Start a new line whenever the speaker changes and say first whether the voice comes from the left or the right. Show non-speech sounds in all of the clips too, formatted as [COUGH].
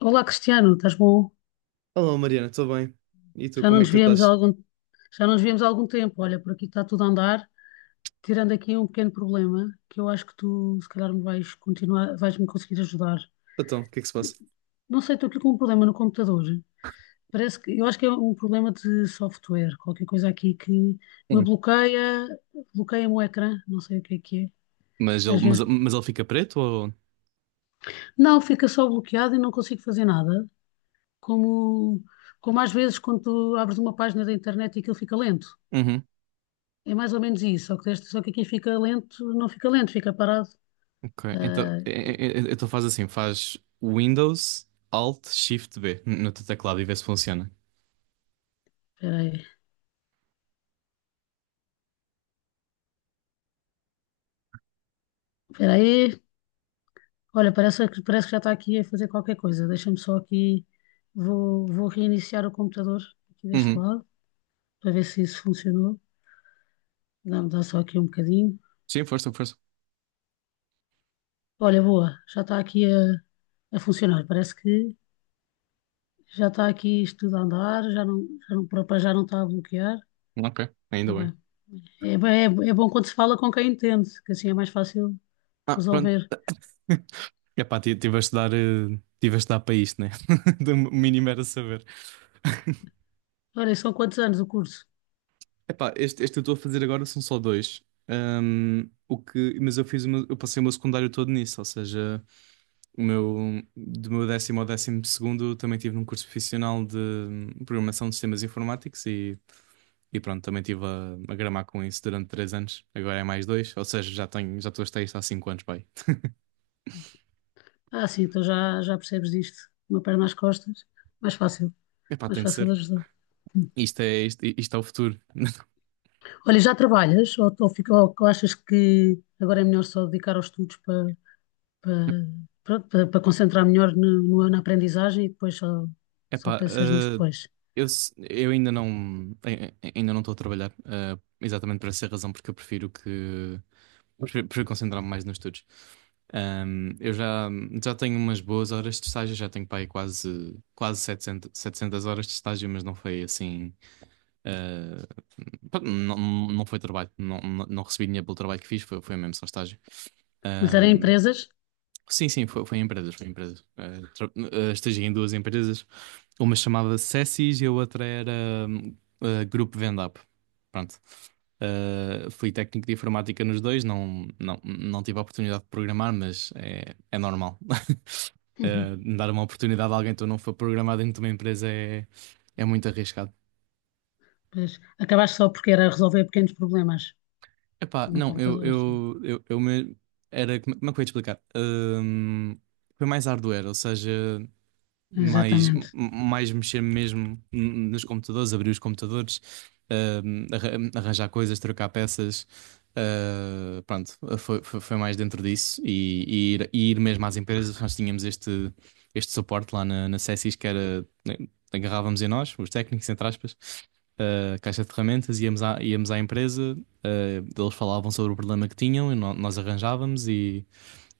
left: Olá, Cristiano, estás bom?
right: Olá Mariana, estou bem. E tu,
left: Já não
right: como é que
left: nos
right: tu
left: víamos há
right: estás?
left: algum, Já não nos víamos há algum tempo. Olha, por aqui está tudo a andar, tirando aqui um pequeno problema que eu acho que tu, se calhar, vais me conseguir ajudar.
right: Então, o que é que se passa?
left: Não sei, estou aqui com um problema no computador. Eu acho que é um problema de software, qualquer coisa aqui que me
right: Sim.
left: bloqueia, bloqueia-me o ecrã, não sei o que é que
right: Mas
left: é.
right: ele,
left: Às
right: mas,
left: vezes,
right: ele fica preto ou?
left: não, Fica só bloqueado e não consigo fazer nada, como, como às vezes quando tu abres uma página da internet e aquilo fica lento.
right: Uhum.
left: É mais ou menos isso, só que aqui não fica lento, fica parado.
right: Ok. Então,
left: Ah,
right: então faz assim, faz Windows Alt Shift B no teu teclado e vê se funciona.
left: Espera aí, espera aí. Olha, parece que já está aqui a fazer qualquer coisa. Deixa-me só aqui, vou reiniciar o computador aqui deste
right: Uhum.
left: lado, para ver se isso funcionou. Dá-me dá só aqui um bocadinho.
right: Sim, força, força.
left: Olha, boa, já está aqui a funcionar. Parece que já está aqui isto tudo a andar, já não, para já não está a bloquear.
right: Ok, ainda
left: Está
right: bem.
left: bem. É, bem- é bom quando se fala com quem entende, que assim é mais fácil
right: Ah, pronto.
left: resolver.
right: [LAUGHS] Tive a estudar, tive a dar para isto, né? [LAUGHS] Do mínimo era saber. [LAUGHS]
left: Olha, são quantos anos o curso?
right: Epá, este eu estou a fazer agora são só dois. Mas eu fiz eu passei o meu secundário todo nisso, ou seja. Do meu décimo ao décimo segundo também tive num curso profissional de programação de sistemas informáticos e pronto, também estive a gramar com isso durante três anos. Agora é mais dois, ou seja, já estou a estar isto há cinco anos, pai.
left: Ah, sim, então já percebes disto. Uma perna às costas. Mais fácil,
right: Epá,
left: mais
right: tem de
left: fácil de
right: ser.
left: ajudar. Hum.
right: Isto é o futuro.
left: Olha, já trabalhas ou achas que agora é melhor só dedicar aos estudos para, para concentrar melhor na aprendizagem e depois só
right: Epá,
left: pensas nisso depois?
right: eu, eu ainda não estou a trabalhar, exatamente por essa razão, porque eu prefiro que, prefiro concentrar-me mais nos estudos. Eu já, já tenho umas boas horas de estágio, já tenho para aí quase, quase 700 horas de estágio, mas não foi assim. eh, Pá, não, não foi trabalho, não, não recebi dinheiro pelo trabalho que fiz, foi, foi mesmo só estágio.
left: Mas era em empresas?
right: Sim, sim, foi, foi em empresas, foi em empresas. Estagiei em duas empresas. Uma chamava Cessis e a outra era hum, Grupo Vendap. Pronto. Fui técnico de informática nos dois, não, não, não tive a oportunidade de programar, mas é, é normal. [LAUGHS]
left: Uhum.
right: Dar uma oportunidade a alguém que não for programado dentro de uma empresa é, é muito arriscado.
left: Pois, acabaste só porque era resolver pequenos problemas
right: Epá,
left: no
right: não,
left: computador. Sim.
right: era, como é que eu ia te explicar? Foi mais hardware, ou seja. Mais,
left: Exatamente.
right: mais mexer mesmo nos computadores, abrir os computadores, ahm, arra- arranjar coisas, trocar peças. Ah, pronto, foi, foi mais dentro disso e ir mesmo às empresas. Nós tínhamos este suporte lá na Cessis que era, né, agarrávamos em nós, os técnicos, entre aspas, a caixa de ferramentas, íamos à empresa, ah, eles falavam sobre o problema que tinham e nós arranjávamos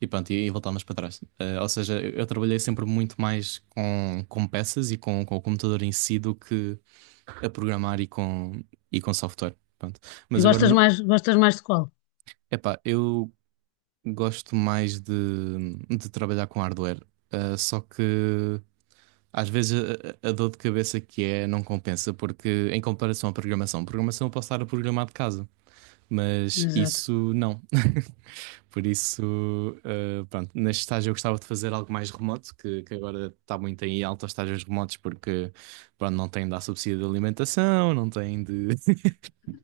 right: e pronto, e voltámos para trás. Ou seja, eu trabalhei sempre muito mais com peças e com o computador em si do que a programar e com software. Pronto. Mas agora, no-
left: Gostas mais de qual?
right: Epá, eu gosto mais de trabalhar com hardware. Só que às vezes a dor de cabeça que é não compensa, porque em comparação à programação, programação eu posso estar a programar de casa. Mas
left: Exato.
right: isso não. [LAUGHS] Por isso, pronto, neste estágio eu gostava de fazer algo mais remoto, que agora está muito em alta os estágios remotos, porque pronto, não tem de dar subsídio de alimentação, não tem de, [LAUGHS]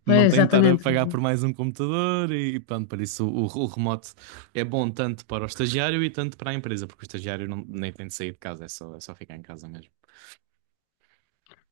left: Pois,
right: não tem de estar a
left: exatamente.
right: pagar por mais um computador e pronto, por isso o remoto é bom tanto para o estagiário e tanto para a empresa, porque o estagiário nem tem de sair de casa, é só ficar em casa mesmo.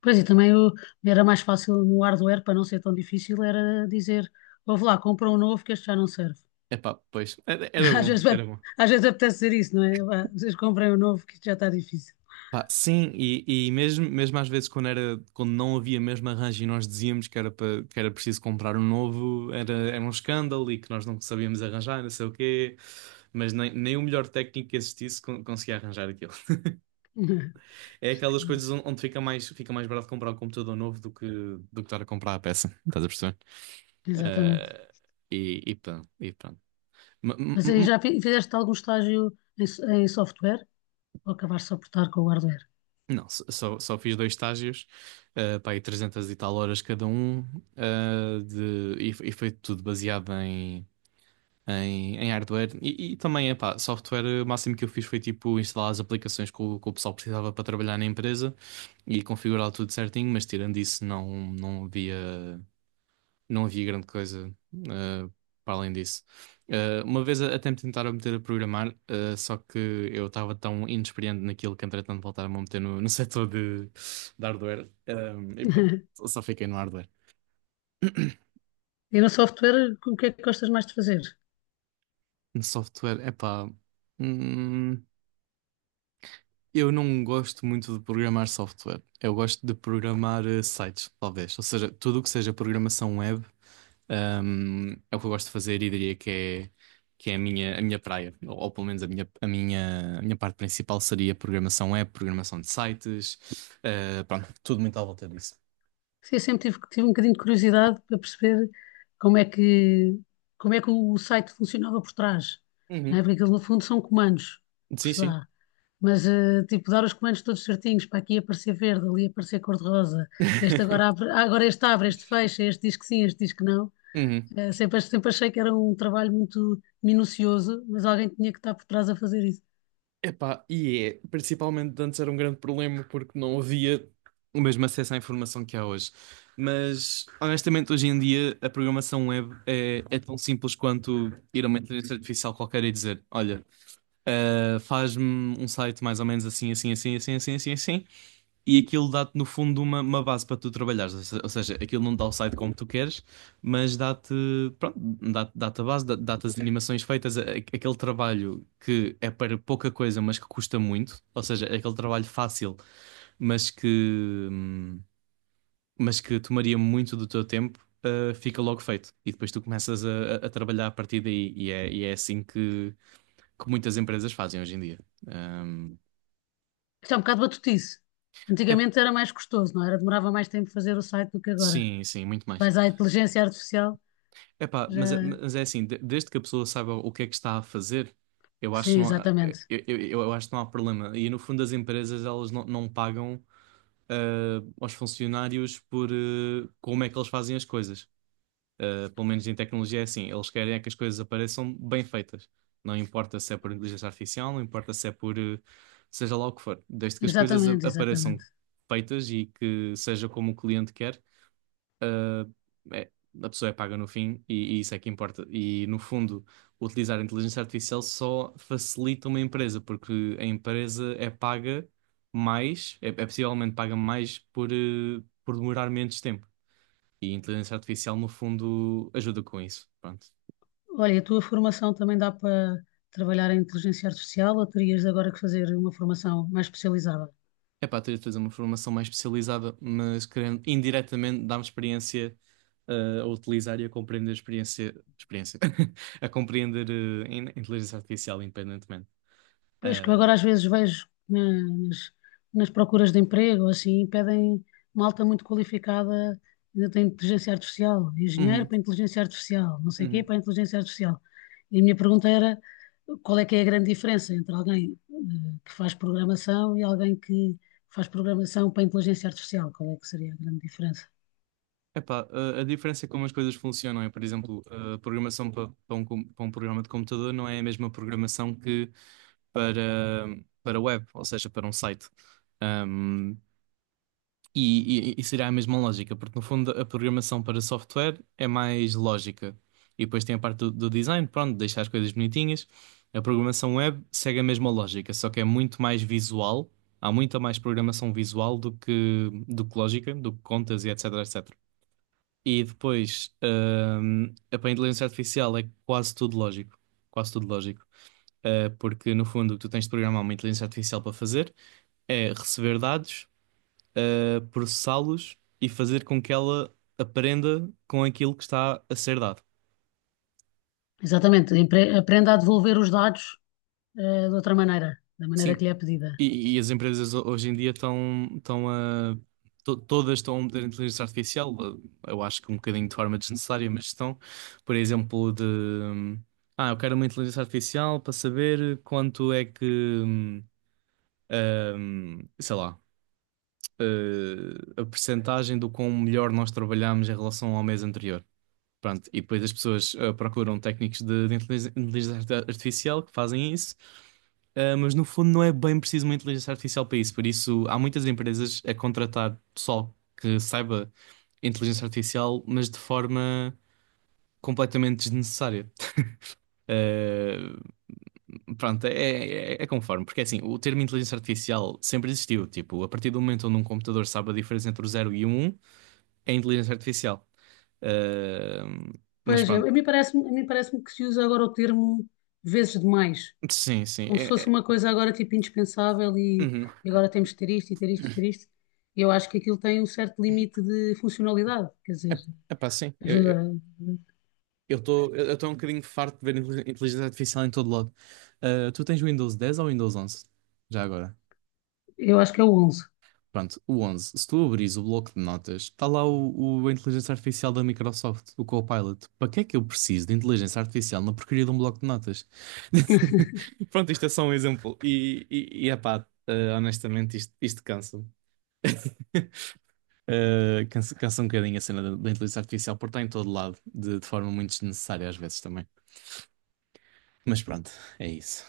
left: Pois e também o- Era mais fácil no hardware, para não ser tão difícil, era dizer, ouve lá, compra um novo que este já não serve.
right: Epá, pois, era, era
left: [LAUGHS] Às
right: bom,
left: vezes, vai-
right: era bom.
left: às vezes apetece dizer isso, não é? Vá, vocês comprem um novo que isto já está difícil.
right: Pá, sim, e mesmo, mesmo às vezes quando não havia mesmo arranjo e nós dizíamos que era preciso comprar um novo, era, era um escândalo e que nós não sabíamos arranjar, não sei o quê, mas nem, nem o melhor técnico que existisse conseguia arranjar aquilo.
left: [LAUGHS]
right: É aquelas coisas onde fica mais barato comprar um computador novo do que estar a comprar a peça, estás a perceber?
left: Exatamente.
right: Eh, e pronto, e pronto.
left: Fizeste algum em software ou acabaste só por estar com o hardware?
right: Não, só, só fiz dois estágios, pá, aí 300 e tal horas cada um, ah, de, e foi tudo baseado em, em, em hardware e também, epá, software, o máximo que eu fiz foi tipo instalar as aplicações que que o pessoal precisava para trabalhar na empresa e configurar tudo certinho, mas tirando isso não, não havia grande coisa eh, para além disso. Até me tentaram meter a programar, só que eu estava tão inexperiente naquilo que entretanto voltaram-me a meter no [LAUGHS] setor de hardware. E pronto,
left: [LAUGHS]
right: só fiquei no hardware.
left: E no software, o que é que gostas mais de fazer?
right: No software, é pá. Eu não gosto muito de programar software. Eu gosto de programar sites, talvez. Ou seja, tudo o que seja programação web, é o que eu gosto de fazer e diria que é a minha praia. Ou pelo menos a minha parte principal seria programação web, programação de sites, pronto, tudo muito à volta disso.
left: Sim, eu tive um bocadinho de curiosidade para perceber como é que, como é que o site funcionava por trás, não é?
right: Uhum.
left: Porque aquilo no fundo são comandos que
right: Sim,
left: se
right: sim.
left: dá. Mas, tipo, dar os comandos todos certinhos, para aqui aparecer verde, ali aparecer cor-de-rosa, este agora abre, ah, agora este abre, este fecha, este diz que sim, este diz que não.
right: [LAUGHS]
left: Sempre achei que era um trabalho muito minucioso, mas alguém tinha que estar por trás a fazer isso.
right: Epá, e é, principalmente antes era um grande problema porque não havia o mesmo acesso à informação que há hoje. Mas honestamente, hoje em dia a programação web é, é tão simples quanto ir a uma inteligência artificial qualquer e dizer: Olha, faz-me um site mais ou menos assim, assim, assim, assim, assim, assim, assim e aquilo dá-te no fundo uma base para tu trabalhares, ou seja, aquilo não dá o site como tu queres, mas dá-te, pronto, dá-te a base, dá-te as animações feitas, aquele trabalho que é para pouca coisa, mas que custa muito, ou seja, é aquele trabalho fácil, mas que, hum, mas que tomaria muito do teu tempo. Fica logo feito e depois tu começas a trabalhar a partir daí e é assim que muitas empresas fazem hoje em dia. Hum,
left: Isto é um bocado batutice.
right: É,
left: Antigamente era mais custoso, não é? Era? Demorava mais tempo fazer o site do que agora.
right: sim, sim, muito mais.
left: Vais à inteligência artificial.
right: Epá,
left: Já,
right: mas é assim, desde que a pessoa saiba o que é que está a fazer, eu
left: sim,
right: acho que não,
left: exatamente.
right: eu acho que não há problema. E no fundo as empresas elas não, não pagam aos funcionários por como é que eles fazem as coisas. Ah, pelo menos em tecnologia é assim, eles querem é que as coisas apareçam bem feitas. Não importa se é por inteligência artificial, não importa se é por seja lá o que for. Desde que as coisas
left: Exatamente,
right: apareçam
left: exatamente.
right: feitas e que seja como o cliente quer, ah, é, a pessoa é paga no fim e isso é que importa. E no fundo, utilizar a inteligência artificial só facilita uma empresa, porque a empresa é paga mais, é possivelmente paga mais por, por demorar menos tempo. E a inteligência artificial, no fundo, ajuda com isso. Pronto.
left: Olha, a tua formação também dá para trabalhar em inteligência artificial ou terias agora que fazer uma formação mais especializada?
right: É para ter de fazer uma formação mais especializada, mas querendo indiretamente dar-me experiência a utilizar e a compreender a experiência, experiência [LAUGHS] a compreender inteligência artificial independentemente.
left: Pois que eu agora
right: Ah,
left: às vezes vejo nas procuras de emprego, assim, pedem malta muito qualificada, ainda tem inteligência artificial, engenheiro
right: uhum,
left: para inteligência artificial, não sei o quê
right: uhum.
left: para inteligência artificial. E a minha pergunta era qual é que é a grande diferença entre alguém que faz programação e alguém que faz programação para inteligência artificial? Qual é que seria a grande diferença?
right: Epá, a diferença é como as coisas funcionam é, por exemplo, a programação para um programa de computador não é a mesma programação que para, para web, ou seja, para um site. E seria a mesma lógica, porque no fundo a programação para software é mais lógica. E depois tem a parte do design, pronto, deixar as coisas bonitinhas. A programação web segue a mesma lógica, só que é muito mais visual. Há muita mais programação visual do que lógica, do que contas e etc, etc. E depois, a para a inteligência artificial é quase tudo lógico. Quase tudo lógico. Porque no fundo o que tu tens de programar uma inteligência artificial para fazer é receber dados a processá-los e fazer com que ela aprenda com aquilo que está a ser dado.
left: Aprenda a devolver os dados de outra maneira, da maneira
right: Sim,
left: que lhe é pedida.
right: e as empresas hoje em dia estão, estão a. Todas estão a meter inteligência artificial, eu acho que um bocadinho de forma desnecessária, mas estão, por exemplo, de. Ah, eu quero uma inteligência artificial para saber quanto é que. hum, sei lá. A percentagem do quão melhor nós trabalhamos em relação ao mês anterior. Pronto, e depois as pessoas procuram técnicos de, inteligência artificial que fazem isso, ah, mas no fundo não é bem preciso uma inteligência artificial para isso. Por isso, há muitas empresas a contratar pessoal que saiba inteligência artificial, mas de forma completamente desnecessária. Ah, pronto, é, é conforme, porque é assim, o termo inteligência artificial sempre existiu. Tipo, a partir do momento onde um computador sabe a diferença entre o 0 e o 1, é inteligência artificial. Ah, mas
left: Pois é,
right: pronto,
left: a mim parece-me que se usa agora o termo vezes demais,
right: sim, sim.
left: como se fosse uma coisa agora tipo indispensável, e,
right: Uhum.
left: e agora temos de ter isto e ter isto e ter isto. E eu acho que aquilo tem um certo limite de funcionalidade, quer
right: É,
left: dizer,
right: epá, sim,
left: ajuda.
right: eu estou um bocadinho farto de ver inteligência artificial em todo lado. Ah, tu tens o Windows 10 ou o Windows 11? Já agora.
left: Eu acho que é o onze. [LAUGHS]
right: Pronto, o 11. Se tu abris o bloco de notas, está lá a inteligência artificial da Microsoft, o Copilot. Para que é que eu preciso de inteligência artificial na porcaria de um bloco de notas? [LAUGHS] Pronto, isto é só um exemplo. Epá, ah, honestamente, isto cansa-me. [LAUGHS] Ah, cansa, cansa um bocadinho a cena da inteligência artificial, porque está em todo lado, de forma muito desnecessária às vezes também. Mas pronto, é isso.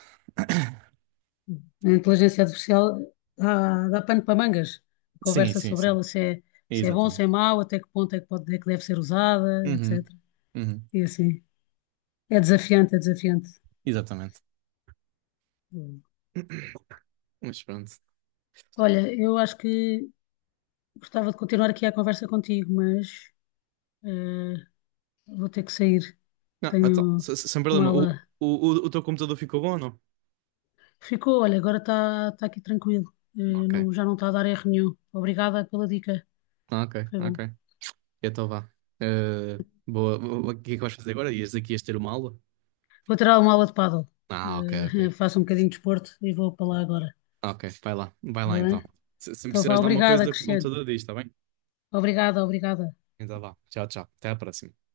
left: A inteligência artificial dá, dá pano para mangas. A
right: Sim,
left: conversa
right: sim,
left: sobre
right: sim.
left: ela, se é,
right: É
left: se é bom,
right: exatamente.
left: se é mau, até que ponto é que, pode, é que deve ser usada,
right: Uhum,
left: etc.
right: uhum,
left: E assim, é desafiante, é desafiante.
right: exatamente. Mas pronto.
left: Olha, eu acho que gostava de continuar aqui a conversa contigo, mas eh, vou ter que sair.
right: Não, então,
left: Tenho
right: sem
left: uma
right: problema.
left: aula.
right: O teu computador ficou bom ou não?
left: Ficou, olha, agora está aqui tranquilo.
right: Ok,
left: Não, já não está a dar erro nenhum. Obrigada pela dica.
right: ok,
left: Foi bom.
right: ok. Então vá. Eh, Boa. O que é que vais fazer agora? Ias daqui ias ter uma aula?
left: Vou ter uma aula de paddle.
right: Ah, ok,
left: [LAUGHS]
right: ok.
left: Faço um bocadinho de desporto e vou para lá agora.
right: Ok, vai lá. Vai lá
left: Está
right: então.
left: bem?
right: Se
left: Então vá,
right: precisares de alguma
left: obrigada,
right: coisa, o
left: Cristiano.
right: computador diz, está bem?
left: Obrigada.
right: Então vá. Tchau, tchau. Até à próxima.